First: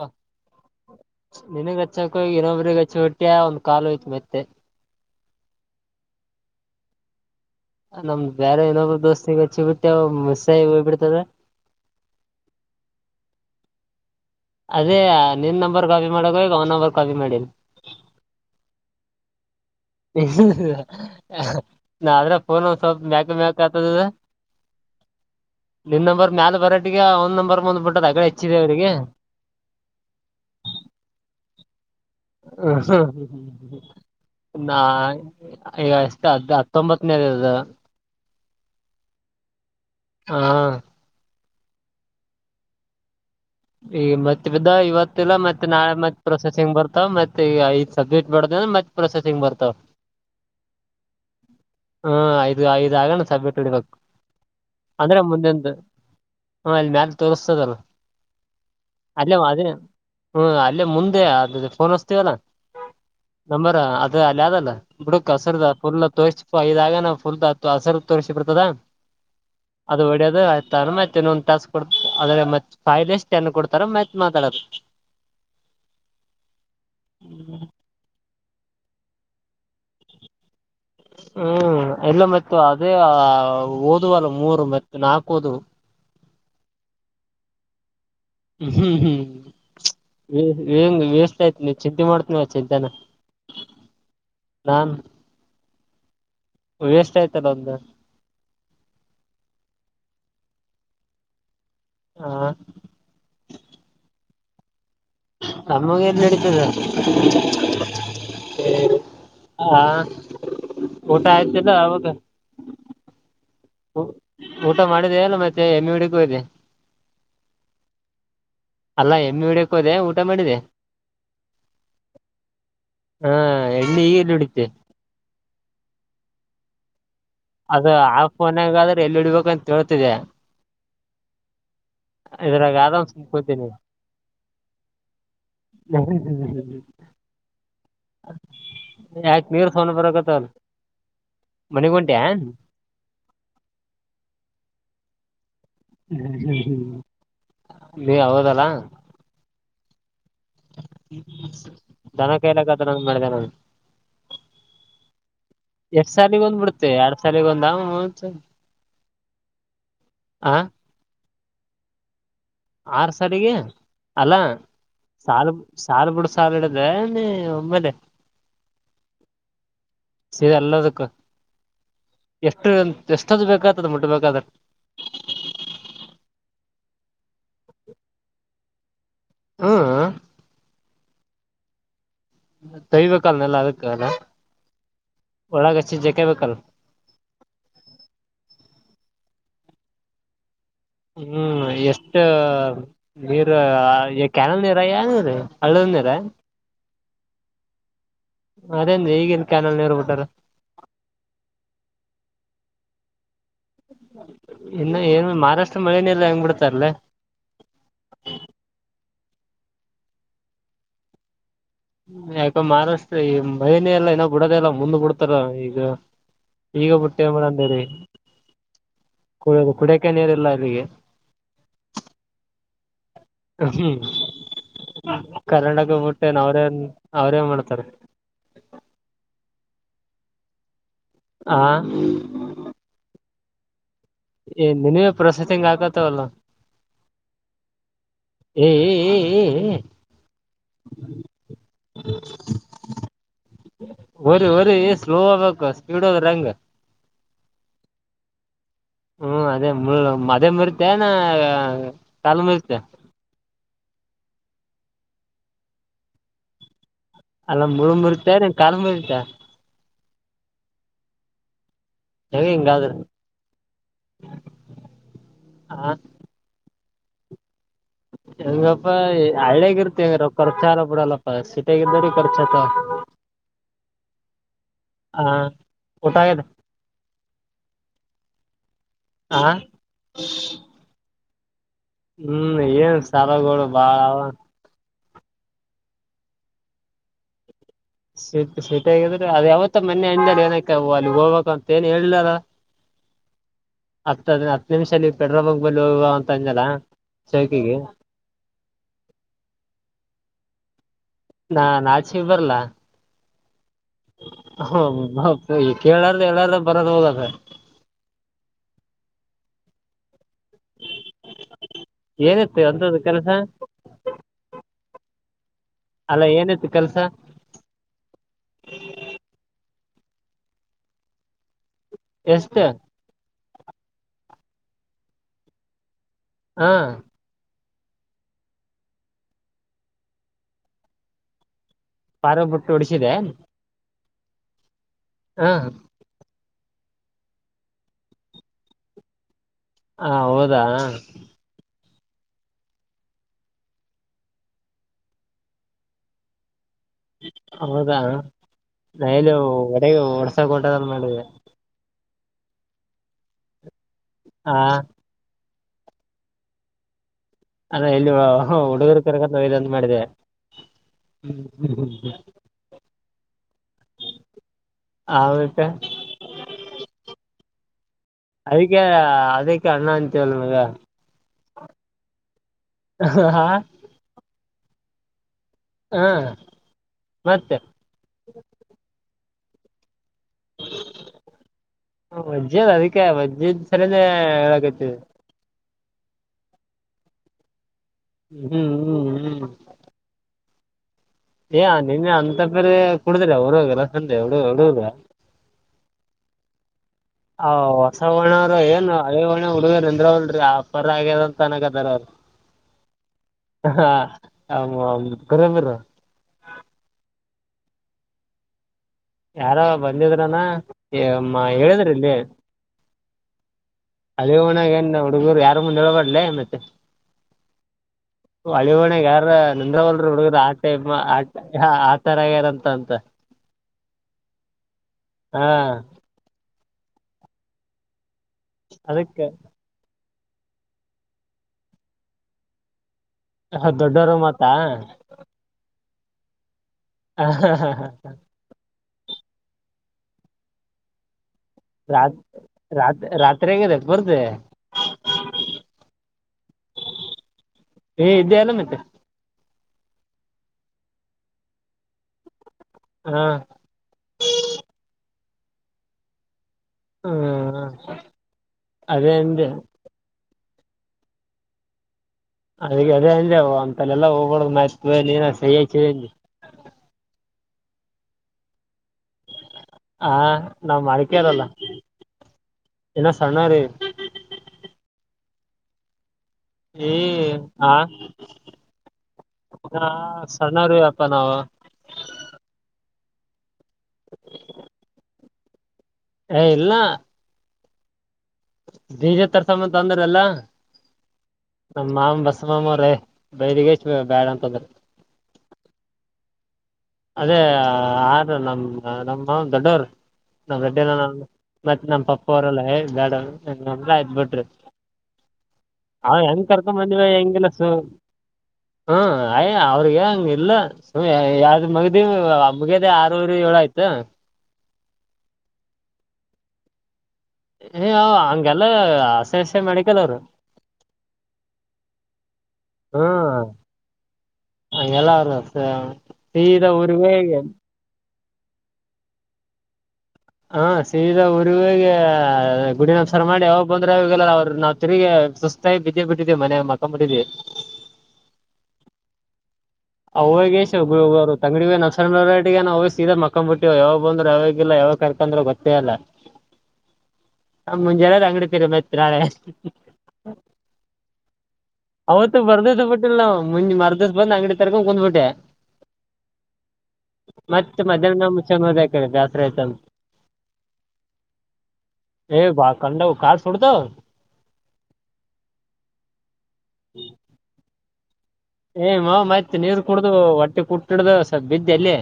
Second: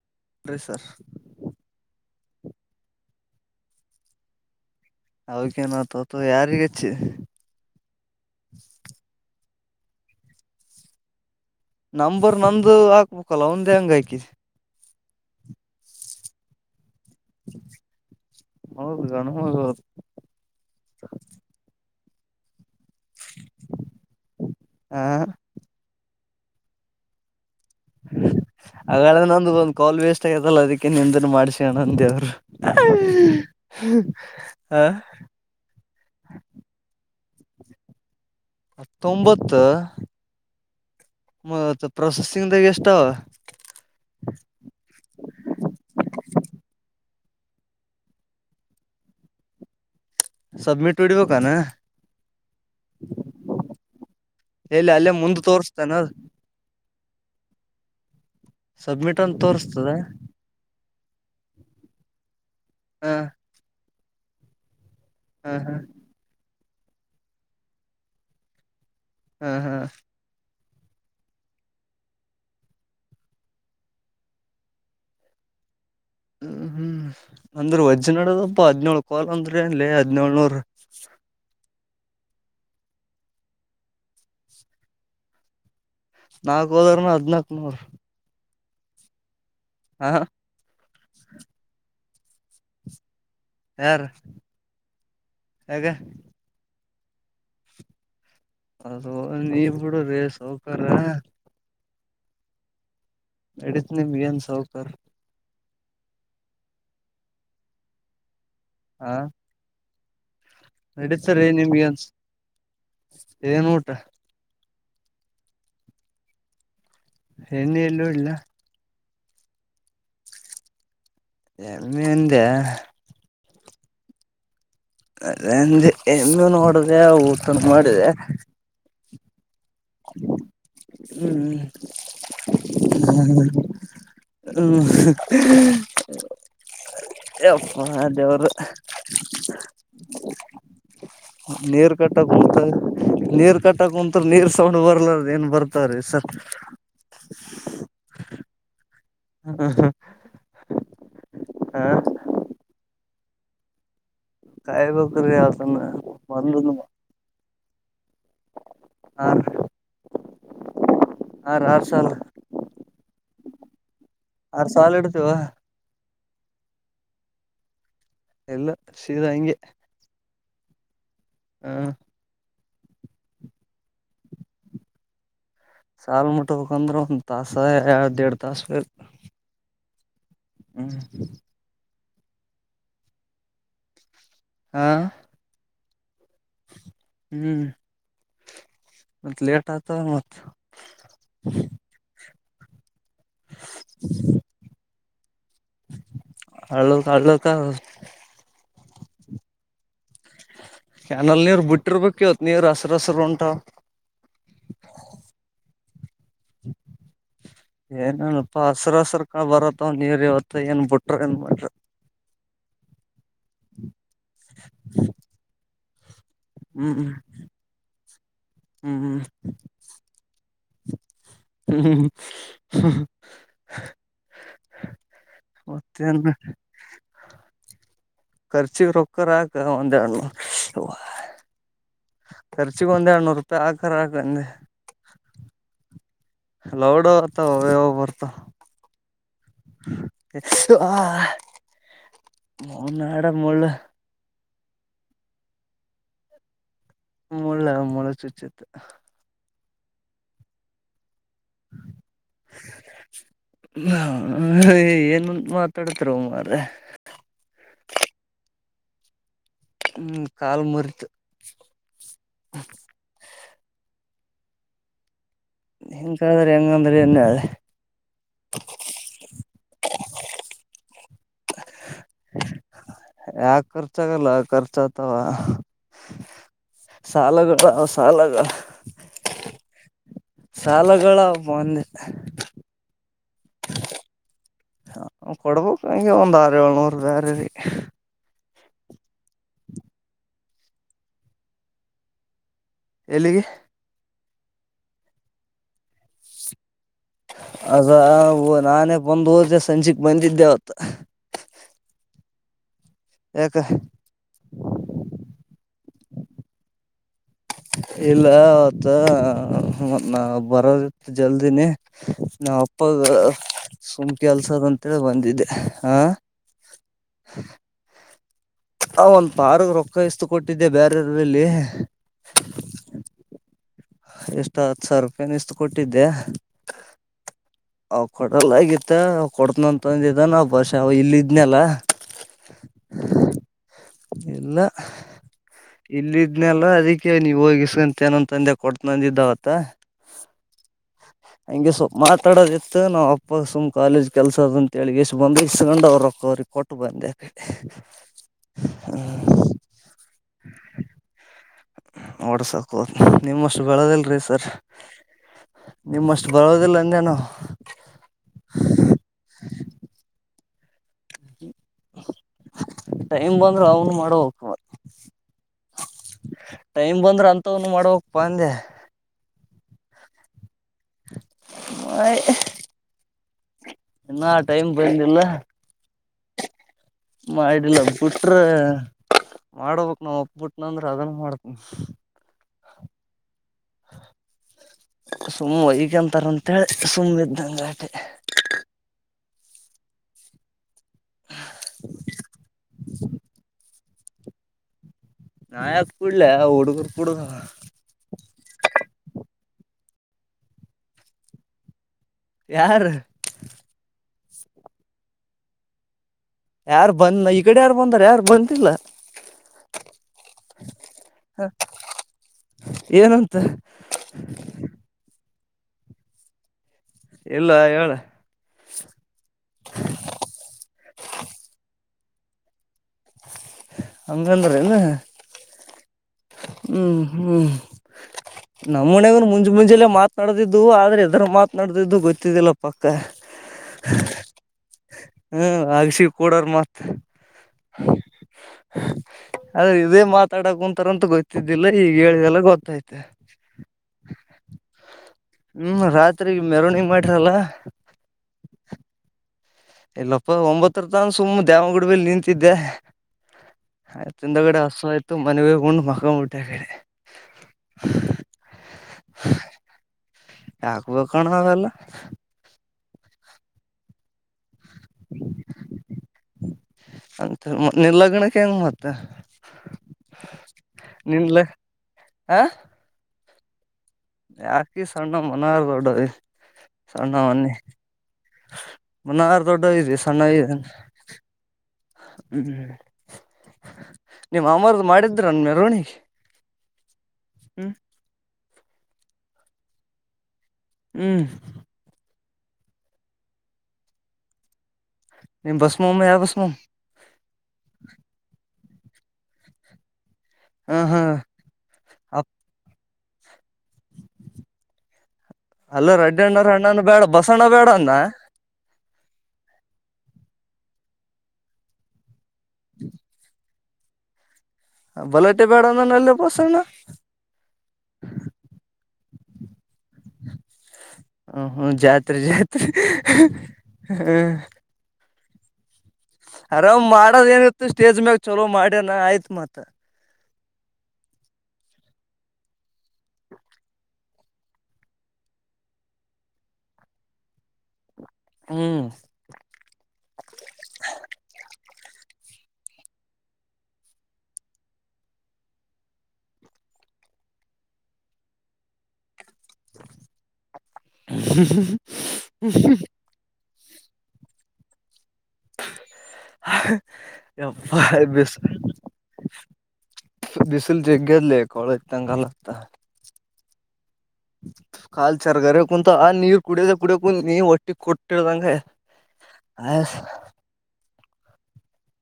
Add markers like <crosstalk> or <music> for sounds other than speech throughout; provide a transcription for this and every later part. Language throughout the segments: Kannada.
ಹಾ ಅೀ ಸರ್ ನಿನಗ್ಚ್ಚಕ ಹೋಗಿ ಇನ್ನೊಬ್ಬ್ರಿಗೆಗಚ್ಚಿ ಹೊಟ್ಟಿ ಒಂದು ಕಾಲುೋಯ್ತ ಮತ್ತೆ ಅವಕನತತ ಯಾರಿಗಚ್ಚಿ ನಮ್ ಬೇರೆ ಇಏನೊಬ್ಬ ದೋಸ್ತಿಗ ಹಚ್ಚಿ ಬಿಟ್ಟೆ ಮಿಸ್ ಹೋಗ್ ಬಿಡ್ತದ ನಂಬರ್ ನಂದು ಹಾಕ್ಬೇಕಲ್ಲ ಒಂದೇ ಹಂಗ ಆಾಕ ಅದೇ ನಿನ್ ನಂಬರ್ ಕಾಪಿ ಮಾಡಕ ಈಗ ಅವ್ ನಂಬರ್ ಕಾಪಿ ಮಾಡಿದ ಹೌದು ಗಣ ಹೌದು ನೆಕ್ಸ್ಟ್ ನಡ್ರ ಹನ್ ಸ್ ಮ್ಯಾಕ ಮ್ಯಾಕ ಆತದ ಹ ನಿನ್್ ನಂಬರ್ ಮ್ಯಾಲ ಬರಾಟಗ ಒಂದ ನಂಬರ್ ಮುಂದ್ ಬಿಟ್ಟ ಹಾಗಳ ನಂದಂದು ಒಂದ್ ಕಾಲ್ ವೇಸ್ಟ್ ಆಗತಲ್ಲ ಅದಕ್ಕೆ ನಿಂತ ಮಾಡ್ಸ ಅಣ ಅ ದೇವ್ರು ನಾ ಹಾ ಈಗ ಎಷ್ಟೇ ಹ ಹತ್ತೊಂಬತ್ತನೇದದು ಹತ್ತೊಂಬತ್ತು ಹಾ ಮತ್ ಪ್ರೊಸೆಸಿಂಗ್್ದಾಗ ಎಷ್ಟ ಈ ಮತ್ತೆ ಇವತ್ತ ಇಲ್ಲ ಮತ್ತೆ ನಾಳೆ ಮತ್ ಪ್ರೊಸೆಸಿಂಗ್ ಬರ್ತಾವ ಮತ್ತೆ ಈಗ ಐದ್ ಸಬ್ಮಿಟ್ ಮಾಡ್ದ ಮತ್ತೆ ಪ್ರೊಸೆಸಿಂಗ್ ಬರ್ತಾವ ಸಬ್ಮಿಟ್ ಹೊಡಿಬೇಕಾನ ಹಾ ಐದು ಐದಾಗಣ ಸಬ್ಯಟ್ ಹೊಡಿಬೇಕು ಎಲ್ಲಿ ಅಲ್ಲೇ ಮುಂದ ತೋರ್ಸ್ತಾನ ಅದು ಹಾ ಅಲ್ಲಿ ಮ್ಯಾಲ ತೋರಿಸ್ತದಲ್ಲ ಸಬ್ಮಿಟ್ ಅಂತ ಅಲ್ಲೇ ಅದೇ ತೋರ್ಸ್ತದ ಹೂ ಅಲ್ಲೇ ಮುಂದೆ ಅದ ಫೋನ್ ಹೊಸ್ತೀವಲ್ಲ ಹಾ ನಂಬರ ಅದ ಅಲ್ಲಿ ಅದಲ್ಲ ಬಿುಡಕ್ ಹ ಹಸರದ ಹ ಫುಲ್ ತೋರಿಸ ಇದಾಗ ನಾವು ಫುಲ್ ಹಸರು ತೋರಿಸಿ ಬಿಿರ್ತದ ಹ ಹ ಅದು ಹೊಡೋದು ತ ಮತ್ ಒಂದು ತಾಸ ಕೊಡ್ ಆದ್ರೆ ಮತ್ತೆ ೈ್ ಚೆನ್ನ ಕೊಡ್ತಾರ ಮತ್ತತ್ ಮಾತಾಡದು ಹೂ ಹೂ ಅಂದ್ರೆ ವಜ್ರ ನಡದಬ್ ಹದ್ಿನೇಳಳ್ ಕೋಲ್ ಅಂದ್ರ ಅನ್ಲ್ಲಿ ಹದ್ಿನೇಳಳ್ನೂರ್ ಹೂ ಎಲ್ಲ ಮತ್ತ ಅದೇ ಓದುವಲ್ಲ ಮೂರು ಮತ್ ನಾಕು ಓದ್ ನಾಕ್ ಹೋದರ್ನ ಹದ್ನಾಕ್ನೂರ್ ಹೂ ಹೂ ಹಾ ಹಾ ವೇಿಸಸ್ತಯತ್ ನೀವು ಚಿಂತೆ ಮಾಡ್ತ ನೀವ ಚಿಂತೆ ಮಾಡಿ ಚಂತನ ಯಾರ ಹೇಗೆ ವೇಸ್ಟ್ ಆಯ್ತಲ್ಲ ಒಂದು ಅದ ನೀವು ಬಿೂಡ್ರೀ ಸೌಕರ್ ಹಾ ನಡತ್ ನಿಮ್ಗೆ ಏನ್ ಸೌಕರ್ ನಮಗೆ ಎಲ್ಲಡ್ತದ ಹಾ ಹಾ ಊಟ ಆಯ್ತಲ್ಲ ನಿಮ್ಗ ಅನ್ಸ ಹೌದು ಏನ್ ಊಟ ಊಟ ಮಾಡಿದೆ ಅಲ್ಲ ಮತ್ತೆ ಹೆನ್ನಿ ಹೂಡಿಕೆ ಹೋದೆ ಹೆಣ್ಣೆ ಎಲ್ಲಿ ಹೂಡಿಲ್ಲಿ ನಾನ್ ಅಲ್ಲಾ ಹೆಣ್ಣೆ ಹೊಡಿಯಕ್ಕೆ ಹೋದೆ ಏನ್ ಊಟ ಮಾಡಿದೆ ಎಲ್ಮಿಂದ ಹಾ ಎಳ್ಳ ಹಗೆಲ್ಲಿ ಹಡಿತೆ ಅದ ಹೆಣ್ಣೇನು ಹೂಡಿದೆ ಊಟ ಅದು ಮಾಡಿದೆ ಆ ಫೋನ್ಾಗ ಆದ್ರೆ ಎಲ್ಲಿ ಇಡ್ಬೇಕಂತೇಳ್ತಿದೆ ಹ್ಮ್ ಇದ್ರಾಗ ಆದ ಒನ್ ಸಮಕೊತೀನಿ ಹ್ಮ್ಪ್ಪ ಅದೇವರು ಯಾಕೆ ನೀರ್ ಸೋೊಂಡ ಬರತ್ತಲ್ಲ ನೀರ್ ಕಟ್ಟಕ್ ಕುಂತ ನೀರ್ ಕಟ್ಟಕ್ ಕುಂತರ ನೀರ್ ಸೌೊಂಡ್ ಬರ್ಲಾರ ಏನ್ ಬರ್ ಹೂ ನೀ ಹೌದಲಾ ಹಾ ಹಾ ದನ ಕಾಯಲಕ್ಕದ ನಂಗ್ ಮಾಡಿದೆ ನಾನು ಕಾಯ್ಬೇಕ್ರಿ ಅದನ್ನ ಎರಡ್ ಸಾಲಿಗೆ ಒಂದ್ಬಿಡ್ತೆ ಎರಡ್ ಸಾಲಿಗೆ ಒಂದ ಹ ಹ ಆ ಆರ್ಸಲು ಆರ್ ಸಾರಿಗೆ ಅಲ್ಲ ಆರ್ ಸಾಲ ಇಡ್ತೀವ ಸಾಲು ಸಾರ್ ಬಿಡ್ ಸಾಾಲ ಇಡದೆ ಒಮ್ಮೇಲೆ ಎಲ್ಲ ಶೀದಾ ಹಿಂಗೆ ಸರಿ ಎಲ್ಲದಕ್ಕ ಹಾ ಎಷ್ಟು ಎಷ್ಟದು ಬೇಕಾಗತದ ಮುಟ್ಟು ಬೇಕಾದೆ ಸಾಲು ಮುಟ್ಟಬೇಕ ಅಂದ್ರೆ ಒಂದು ತಾಸ ಎರ ದರಡು ತಾಸ ಬತ ಹಾ ಹೂ ತೈಬೇಕೇಕಲ್ನೆಲ್ಲ ಅದಕ್ಕ ಅದ ಹಾ ಒಳಗ್ ಹಚ್ಚಿ ಜಾಕೆ ಬೇಕಲ್ಲ ಹೂ ಮತ್ತ ಲೇಟ್ ಆತ ಮತ್ತ ಹೂ ಎಷ್ಟ ಇ ನೀರು ಕ್ಯಾನಲ್ ನೀರ ಯ ನೀ್ರ ಹಳ್ಳದ ನೀರ ಹಳು ಹಳಕ ಅದೇಂದ ಈಗೇನ್ ಕ್ಯಾನಲ್ ನೀರ್ ಬಿಟ್ಟಾರಲ್ಲ ಕ್ಯನಲ್ ನೀರು ಬಿಟ್ಟಿರ್ಬೇಕು ಇವತ್ ನೀರು ಹಸರು ಹಸರು ಉಂಟಾ ಇನ್ನು ಏನು ಮಹಾರಾಷ್ಟ್ರ ಮಳನಲ್ಲ ಹಂಗ್ ಬಿಿಡ್ತಾರಲ್ಲ. ಏನೇನಪಾ ಹಸ್ರ ಹಸರು ಕಳ ಬರತ್ವ ನೀವರ್ ಇವತ್ತು ಏನ್ ಬಿಟ್ರ ಏನ್ ಮಾಡ್ರಿ. ಯಾಕ ಮಾಹರಾಷ್ಟ ಈ ಮಹನಿ ಎಲ್ಲಾ ಇನ್ನೋ ಬಿಡದೆ ಎಲ್ಲ ಮುಂದ ಬಿಡ್ತಾರ ಈಗ. ಈಗ ಹ್ಮ್ ಬಿುಟ್ಟೆ ಮಂದೇರಿ ಹ್ಮ್ ಕುಡಿಯ ಕುಡಕ ನೀರುಲ್ಲ ಅಲ್ಲಿಗೆ. ಹೂ ಹೂ ಮತ್ತೇನ್ ಕರ್ಡಕೋಗಬಟ್ಟೇನ್ ಅವ್ರೇನ್ ಅವ್ರೇನ್ ಮಾಡ್ತಾರೆ. ಕರ್ಚ ರೊಕ್ಕರ ಆಕ ಒಂದಣ್ಣ. ಹ. ಖರ್ಚಗ ಒಂದ್ ಎರಡುನೂರು ರೂಪಾಯಿ ಆಾಕರಕಂದೆ. ಹಾಕತವಲ್ಲ. ಲೌಡ್ ಅತ ಹವವ ಬರ್ತ. ಹೇ ಹೇ ಆ ಮನ್ಾಡ ಮುಳ್ಳು ರಿ ರಿ ಸ್ಲೋ ಆ್ಬೇಕ ಸ್ಪೀಡ್ ಹದ್ರ ಹೆಂಗ್ ಮುಳ್ಳ ಮುಳ್ಳ ಚುಚ್ಚತ್ತು ಹೂ ಅದೇ ಮುಳ್ಳ ಅದೇ ಮರಿತೆ ನ ಕಾಲ ಮರಿತೆ ಹ ಏನು ಮಾತಾಡ್ತಾರ ಉಮ್ಮಾರ ಅಲ್ಲ ಮೂಳ್ ಮುರಿತ ಏನ್ ಕಾಲ್ ಮುರಿತ ಕಾಲು ಮುರ್ತು ಹೇಳಗಂಗ್ದ. ಹೆಂಗ ಕದ್ರ ಹೆಂಗಂದ್ರ ಎನ್ ಅ. ಹೆಂಗಪ್ಪಾ ಹಳ್ಳಿಯಗ ಇರ್ತಿ ಹೆಂಗಾರ ಖರ್ಚು ಅಲ್ಲ ಬಿಡಲ್ಲಪ್ಪ ಸಿಟಿಾಗ ಇದರಿ ಖರ್ಚ ಆತ. ಯಾಕ ಖರ್ಚ ಆಾಗಲ್ಲ ಖರ್ಚ ಆತಾವ. ಹ ಊಟ ಆಗ್ಯದ ಸಾಲ ಗಡ ಸಾಲಾಗ. ಆ. ಸಾಲಗಳ ಬಂದಿದೆ. ಹೂ ಏನ್ ಸಾರೋಗಳು ಬಾಳ ಅವ. ಹ ಕೊಡ್ಬೇಕು ಹಂಗೆ ಒಂದ್ ಆರು ಏಳ್ನೂರು ಬೇರೆ ರೀ. ಸಿಟ್ಟ ಸಿಟ್ಟ ಆಗಿದ್ರೆ ಅದ ಯಾವತ್ತ ಮೊ ಅಣ ಏನಕ ಅಲ್ಲಿಗ್ ಹೋಗ್ಬೇಕು ಅಂತ ಏನ್ ಹೇಳಲಾರ. ಎಲ್ಲಿಗೆ. ಹತ್ತದ್ ಹತ್ ನಿಮಿಷಲ್ಲಿ ಪೆಡ್ರೋ ಹೋಗ ಬ ಹೋಗುವ ಅಂತ ಅಂಜಲ. ಅದ ನಾನೇ ಬಂದು ಊದ ಸಂಜೆಕ್ ಬಂದಿದ್ದೆವತ್. ನಾನ್ ನಚಿಗ್ ಬರಲ್ಲಾ ಯಾಕ <unintelligible> ಕೇಳಾರ್ದ ಎಲ್ಲಾರ್ದ ಬರದು ಹೋಗದು ಇಲ್ಲ ಅವತ್ತು ನಾ ಬರೋದಿತ್ತು ಜಲ್ದಿನೇ ನಾ ಏನಿತ್ತು ಅಂತದ್ದು ಅಪ್ಪಾಗ ಕೆಲ್ಸ ಸುಂಮ್ ಕೆಲ್ಸದ ಅಂತೇಳ ಬಂದಿದ್ದೆ ಏನಾಯತ್ತು ಕೆಲ್ಸ ಆ ಒಂದು ಪಾರ್ ರೊಕ್ಕ ಇಷ್ಟು ಕೊಟ್ಟಿದ್ದೆ ಬೇರೆರ್ಲ್ಲಿ ಎಷ್ಟ ಎಷ್ಟು ಹತ್ತು ಸಾವಿರ ರೂಪಾಯ ಇಷ್ಟು ಕೊಟ್ಟಿದ್ದೆ ಹಾ ಅವ ಕೊಡಲ್ಲ ಆಗತ್ತ ಕೊಡ್ತನಂತಂದಿದ ಬಾಷೆ ಅವ ಇಲ್ಲ ಇದ್ನಲ್ಲ ಪಾರ ಬಿುಟ್ಟು ಉಡಿಸಿದೆ ಇಲ್ಲ ಹಾ ಇಲ್ಲ ಇದ್ನಲ್ಲ ಅದಕ್ಕೆ ನೀವು ಹೋಗಿಸಸ್ಕಂತ ಏನಂತ ತಂದೆ ಕೊತನಂದಿದ್ದಾವತ್ತ ಹ ಹೌದಾ ಹಂಗೆ ಸ್ವಲ್ಪ ಮಾತಾಡೋದಿತ್ತು ನಾಮ್ ಅಪ್ಪ ಸುಮ್ ಕಾಲೇಜ್ ಕೆಲಸ ಅದ ಅಂತಗ ಬಂದ ಇಸ್ಕೊಂಡ್ ಅವ್ರು ಕೋರಿ ಕೊಟ್ಟು ಬಂದೆ ಹೌದಾ ಹ ಅ ಒರ್ಡ್ಸ ಟದ ಮಾಡ ಓಡ್ಸಕ ಹದ ನಿಮಷ್ಟು ಬೆಳದಿಲ್ರಿ ಸರ್ ಹ ನಿಮ್ಷ್ಟು ಬೆಳೆದಿಲ್ಲ ಅಂದೇನು ಅಲ್ಲ ಎಲ್ಲಿ ಹುಡುಗರು ಕರ್ಕಂತ ಒಂದು ಮಾಡಿದೆ ಹೂ ಟೈಮ್ ಬಂದ್ರರು ಅವ್ನು ಮಾಡಬೇಕು ಆಯ್ತು ಟೈಮ್ ಬಂದ್ರ ಅಂತ್ ಮಾಡ್ಬೇಕ್ ಅದಕ್ಕೆ ಅದಕ್ಕೆ ಅಣ್ಣ ಅಂತಲ್ಲ ಬೈಯ ಮೊಯ್ ಹ ಹಾ ಇನ್ನ ಟೈಮ್ ಬಂದಿಲ್ಲ <unintelligible> ಮತ್ತೆ ಮಾಡಿಲ್ಲ ಬಿಟ್ರ ಮಾಡಬೇಕು ನಾವ ಒಪ್ಪಬಿಟ್ನ ಅಂದ್ರ ಅದನ್ನು ಮಾಡ್ನಿ ಹ ಮಜ್ಜ ಅಲ್ಲ ಅದಕ್ಕೆ ಮಜ್ಜ ಸರಿನೇ ಹೇಳಕತವಿ ಸುಮ್ಮ್ ಈಗಂತಾರ ಅಂತೇಳಿ ಸುಮ್ಮ್ ಇದಂಗಟೆ ಹೂ ಹೂ ಹೂ ಏ ನಿನ್ನೆ ಅಂತಫರಿ ಕುಡುದ್ರ ಅವರು ಲಸಂದೆ ಹಡುಗರು ನಾ ಯಾಕ್ ಕುಡ್ಲ ಹುಡುಗರು ಕುೂಡುದ ಹ್ ಹೊಸ ಹೊಣವರು ಏನು ಅಳ ಹಣ ಹುಡುಗ ಅಂದ್ರವಲ್ರರಿ ಆ ಪರ ಆಗ್ಯಾರ ಅಂತ ಅನಗದಾರ ಅವರು ಯಾರು ಹಾ ಹ ಕುರುಬರು ಯಾರು ಬಂದಲ ಈ ಕಡೆ ಯಾರು ಬಂದಾರ ಯಾರು ಬಂದಿಲ್ಲ ಯಾರ ಬಂದಿದ್ರಾನ ಹೇಳಿದ್ರ ಇಲ್ಲಿ ಏನು ಅಲ್ಲಿ ಒಣಾಗ ನಾನ್ ಹುಡುಗರು ಯಾರು ಮುಂದೆಬಡ್ಲ ಮತ್ತೆ ಇಲ್ಲ ಹೇಳು ಹಳಿವಣಗ ಯಾರ ನಂದ್ರವಲ್ರು ಹುಡುಗರ್ ಆಟೈ ಆ ಆ ತರ್ಯಾರಂತ ಅಂತ ಹಂಗಂದ್ರನು ಹಾ ಹೂ ಹೂ ನಮ್ಮ ಮನೆಗ ಅದಕ್ಕೆ ಮುಂಜು ಮುಂಜಲ್ಲ ಮಾತ್ರ ನಡ್ದಿದ್ದು ಆದ್ರೆ ಎದರ ಮಾತನಾಡದಿದ್ದು ಗೊತ್ತಿದ್ದಿಲ್ಲ ಪಕ್ಕ ದೊಡ್ಡವರು ಮಾತಾ ಹೂ ಅಗಶಿ ಕೂಡರ್ ಮತ್ತ ಹಾ ಹಾ ಹಾ ಹಾ ಹಾ ಆದ್ರೆ ಇದೇ ಮಾತಾಡಕ ಕುಂತಾರ ಅಂತ ಗೊ್ ಗತಿದ್ದಿಲ್ಲ ಈಗ ರಾತ್ ಹೇಳಿದೆಲ್ಲ ಗೊತ್ತೈ್ತೆ ರಾತ್ ರಾತ್ರಿ ಆಗಿದೆ ಬರ್ತೇ ಹೂ ರಾತ್ರಿ ಮೆರವಣಿಗೆ ಮಾಡಟ್ರಲ್ಲ ಏ ಇದೇ ಎಲ್ಲ ಮಂತೆೆ ಇಲ್ಲಪ್ಪ ಒಂಬತ್ತರ ತಾನ ಸುಮ್ಮ್ನೆ ದೇವಂಗುಡ ಬೆಲ್ಲಿ ನಿಂತಿದ್ದೆ ಹಾ ಆಯ್ತುಂದಗಡೆ ಹಸು ಆಯ್ತು ಮನವಿೇಗುೊಂಡ್ ಮಕ್ಕ್ ಮುಟ್ಟೆಬೇಡಿ ಹೂ ಅವೇ ಅಂದೇ ಯಾಕಬೇಕ ಕಣ್ಣ ಅವೆಲ್ಲ ಅದ ಅದೇ ಅಂದ್ರೆ ಅಂತಲ್ಲಾ ಹೋಗ್ಬಡ್ ಮಏನ ಸಹ ಹ್ಿದೆ ಅಏಿ ಅಂತ ನಿರ್ಲಗ್ನಕ್ಕೆ ಹೆಂಗ ಮತ್ತ ಹ ನಾವ್ ನಿನ್ ಲ ಮಾಡಿಕ್ಯಾರಲ್ಲ ಆ ಇನ್ನ ಸಣ್ಣೊ ರೀ ಯಾಕಿ ಸಣ್ಣ ಮನೋರ್ ದೊಡ್ಡೊರ್ ಏ ಹ ಮ ನಾರ್ ದೊಡ್ಡ ಇದ ಸಣ್ಣ್ ಸಣ್ಣವ್ರಿ ಅಪ್ಪ ನಾವು ಹ್ಮ್ ನಿಮ್ಮ ಅಮ್ಮರದ ಮಾಡಿದ್ರೆನ್ ಮೆರೋಣಿಗೆ. ಏ ಇಲ್ಲ ಬೇಜ ತರ್ಸಮ್ಮ ತೊಂದ್ರ ಅಲ್ಲ. ಹ್ಮ್ ನಮ್ಮ್ ಮಾಮ ಬಸ ಮಾಮವ್ರೇ ಬೈದಗ ಎಷ್ಟ ಬ್ಯಾಡ ಅಂತದ್ರ. ನಿಮ್ ಬಸ್ಮೋ ಮ ಯಾವ ಬಸ್ಮೋ ಅದೇ ಆರ ನಮ್ಮ ನಮ್ಮ ದೊಡ್ಡರು ನಮ್ಮ್ ಹಾ ಹಾ ದೊಡ್ಡನ ಮತ್ತ್ ನಮ್ಮ ಪಪ್ಪ ಅವ್ರಲ್ಲಾ ಯೇ ಬೇಡಂದ್ರ ಆಯ್ ಬಿಟ್ರೂ ಅಲ್ಲೋ ಹ ರಡ್ಡಿ ಹೆಂಗ ಅಣ್ಣಾರ ಕರ್ಕೊ ಅಣ್ಣಾನು ಬಂದಿವ ಬೇಡ ಬಸಣ್ಣ ಹೆಂಗಸಲ್ಲ ಸ ಬೇಡ ಅಂದ್ನಾ ಹ್ಮ್ ಅಯ ಅವ್ರಿಗೆ ಅಂಗಿಲ್ಲ ಸು ಯಾವ್ದ ಮಗಿ <unintelligible> ಮುಗಿಯೊದೆ ಆರುವರೆ ಏಳು ಆಯ್ತು. ಬಲಹಟಿ ಬೇಡ ಅಂದೆಲ್ಲ ಬಸಣ್ಣ ಏ ಹಂಗೆಲ್ಲ ಆಸೆ ಹಸೆ ಮಾಡಿಕಲ್ ಅವ್ರು ಹ್ಮ್ ಹ್ಮ್ ಜಾತ್ರೆ ಜಾತ್ರೆ ಹಾ ಹ ಹಂಗೆಲ್ಲ ಅವರು ಸ್ ಅರಾಮ್ ಮಾಡೋದು ಏನಿತ್ತು ಸ್ಟೇಜ್ ಮ್ಯಾಗ ಚಲೋ ಮಾಡ್ಯನ ಆಯ್ತ್ ಮತ್ತೆ ಹ ಸೀದ ಊರುಗೆ ಹೋಗಿ ಗುಡಿ ನಮಸ್ಕಾರ್ ಮಾಡಿ ಯಾವಾಗ ಬಂದ್ರ ಅವಿಗೆಲ್ಲಾರ ಅವ್ರರು ನಾವ್ ತಿರುಗ ಸುಸ್ತ್ ಸ್ತಾಗಿ ಬಿದ್ದೆ ಬಿಟ್ಟಿದ್ವಿ ಮನೆಯಲ್ಲಿ ಮಕ್ಕಂಬಟ್ಟಿದ್ವಿ ಹ್ಮ್ ಅವಾಗೇಶರು ತಂಗಡಿ ನ ಅವ ಸೀದ ಮಕ್ಕೊಂಡ್ ಬಿಟ್ಟವಿ ಯಾವಾಗ ಬಂದ್ರ ಯಾವಾಗಲ್ಲ ಯಾವಾಗ ಕರ್ ಯಂದ್ರೆ ಗೊತ್ತೇ ಇಲ್ಲ ನ ಮುಂಜಾನೆದು ಅಂಗಡಿತೀರಿ ಮತ್ ನಾಳೆ ಅವತ್ತು ಬರ್ದಸ ಬಿಟ್ಟಿಲ್ಲ ನಾವು ಮುಜ್ ಮರ್ದಸ ಬಂದ್ ಅಂಗಡಿ ತರಕ ಕುಂದು ಬಿಟ್ಟೆ. ಯಪ್ಪ ಮತ್ತ್ ಮಧ್ಯಾಹ್ನ ಬಿಸ್ ಮುಂಚೆ ಹೋದೆ ಆ ಕಡೆ ಬ್ಯಾಸರ ಆಯ್ತಂತ ಬಿಸಿಲು ಜಗ್ಗದ್ದ್ ಲ್ಲೆ ಕೊವಿತಂಗಲ್ಲ. ಏ ಬಾ ಕಂಡವು ಕಾಲ್ ಸೂಡ್ತಾವು ಕಾಲ್ ಚರ್ಗಾರ ಕುಂತ ಆ ನೀರ್ ಕುಡಿಯದ ಕುಡಿಯೋಕ ಕು ನೀರ್ ಒಟ್ಟಿ ಕೊಟ್ಟಿ ಇಡ್ದಾಂಗೆ. ಏಯ್ ಮಾವ್ ಮತ್ ನೀರ್ ಕುಡ್ದು ಒಟ್ಟಿ ಕುಟ್ಟಿಡ್ದು ಸತ್ ಬಿದ್ದು ಎಲ್ಲಿ.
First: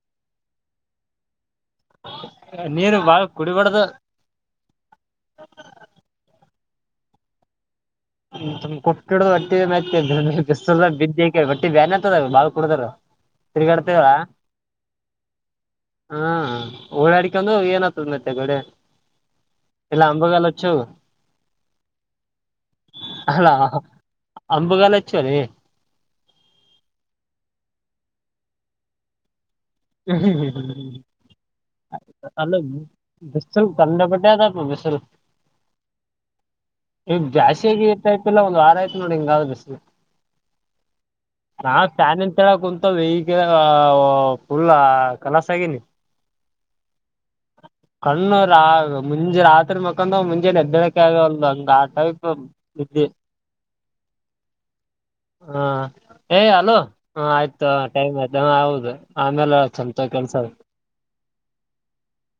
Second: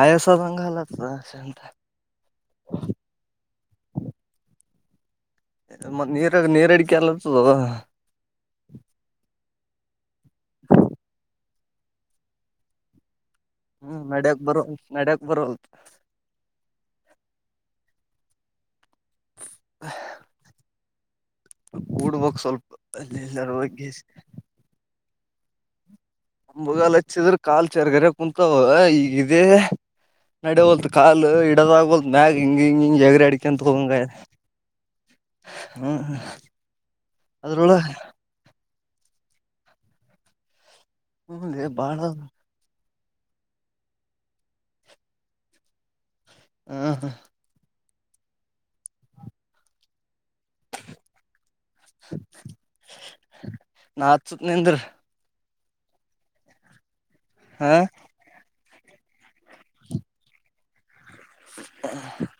ಆಯಸ ಬಘಲ್ಲ ಶಂತ. ನೀರು ಬಾಳ ಕುಡಿಬಾರದು ಮತ್ ನೀರಾಗ ನೀರ ಅಡಿಕೆ ಎಲ್ಲತ್ತದ. ಕೊಟ್ಟಿಡ ಒಟ್ಟಿ ಮ ಬಿಸ ಬಿದ್ದ ಒಟ್ಟಿ ಬ್ಯಾನ್ತದ ಬಾಳ ಕುಡದಾರ‌. ಹ್ಮ್ ನಡ್ಯಕ್ ಬರವ್ ನಡ್ಯಕ್ ಬರ್ಲದ್ ಹಾ ಓಡಾಡ್ಕೊಂಡು ಏನತ್ತದ್ ಮತ್ತಗಡೆ. ಇಲ್ಲ ಅಂಬಗಲಚ್ಚು. ಕೂಡ್ಬಕ್ ಸ್ವಲ್ಪ್ ಅಲ್ಲಾ ಅಂಬುಗಾಲು ಹಚ್ಚಲೇ ಅಂಬಗಾಲ್ ಹಚ್ಚಿದ್ರೆ ಕಾಲ್ ಚರ್ಗರೆ ಕುೂಂತಾವ ಈಗೇ ನಡವತ್ ಕಾಲು ಇಡದಾಗ ಹೊಲ್ ಮ್ಯಾಗ ಅಲ್ಲ ಹಿಂಗ ಹಿಂಗ ಹಿಂಗಗೆ ಎಗ್ರ ಅಡಿಕೆ ಅಂತ ಬಿಸಲ್ ಹೋಗಂಗಯತೆ. ಕಂಡಾಪಟ್ಟೆ ಅದಪ್ಪ ಬಿಸಲ್ ಹ್ಮ್ ಹ್ಮ ಈಗ ಅದ್ರೊಳ ಜಾಸ್ತಿಯಾಗಿ ಇತ್ತಾಯ್ತಿಲ್ಲ ಒಂದ್ ವಾರ ಆಯ್ತ ನೋಡ್ ಹಿಂಗಾಗಸಿ. ಹಾ ಬಾಳ ತಾನಿಂತಾವೆ ಕುಂತವೇ ಈಗ ಫುಲ್ಲ ಕಲಾಸ್ ಆಗೀನಿ ಆ ಹ ಕಣ್ಣು ರಾಗ ಮುಂಜೆ ರಾತ್ರಿ ಮಕ್ಕಂದಾವ್ ಮುಂಜೆಲ್ ಏದ್ದೇಳಕೆ ಆಗಲ್ ಅಂಗಾ <unintelligible> ನಿದ್ದೆ ನಾ ಹಚ್ಚತ್ ನಿಂದ್ರ ಹಾ ಏಯ ಹಲೋ ಹ ಆಯ್ತು ಟೈಮ್ ಆಯ್ ದ ಹೌದು ಆಮೇಲೆ ಸ್ವಂತ ಕೆಲ್ಸ. ಅಹ್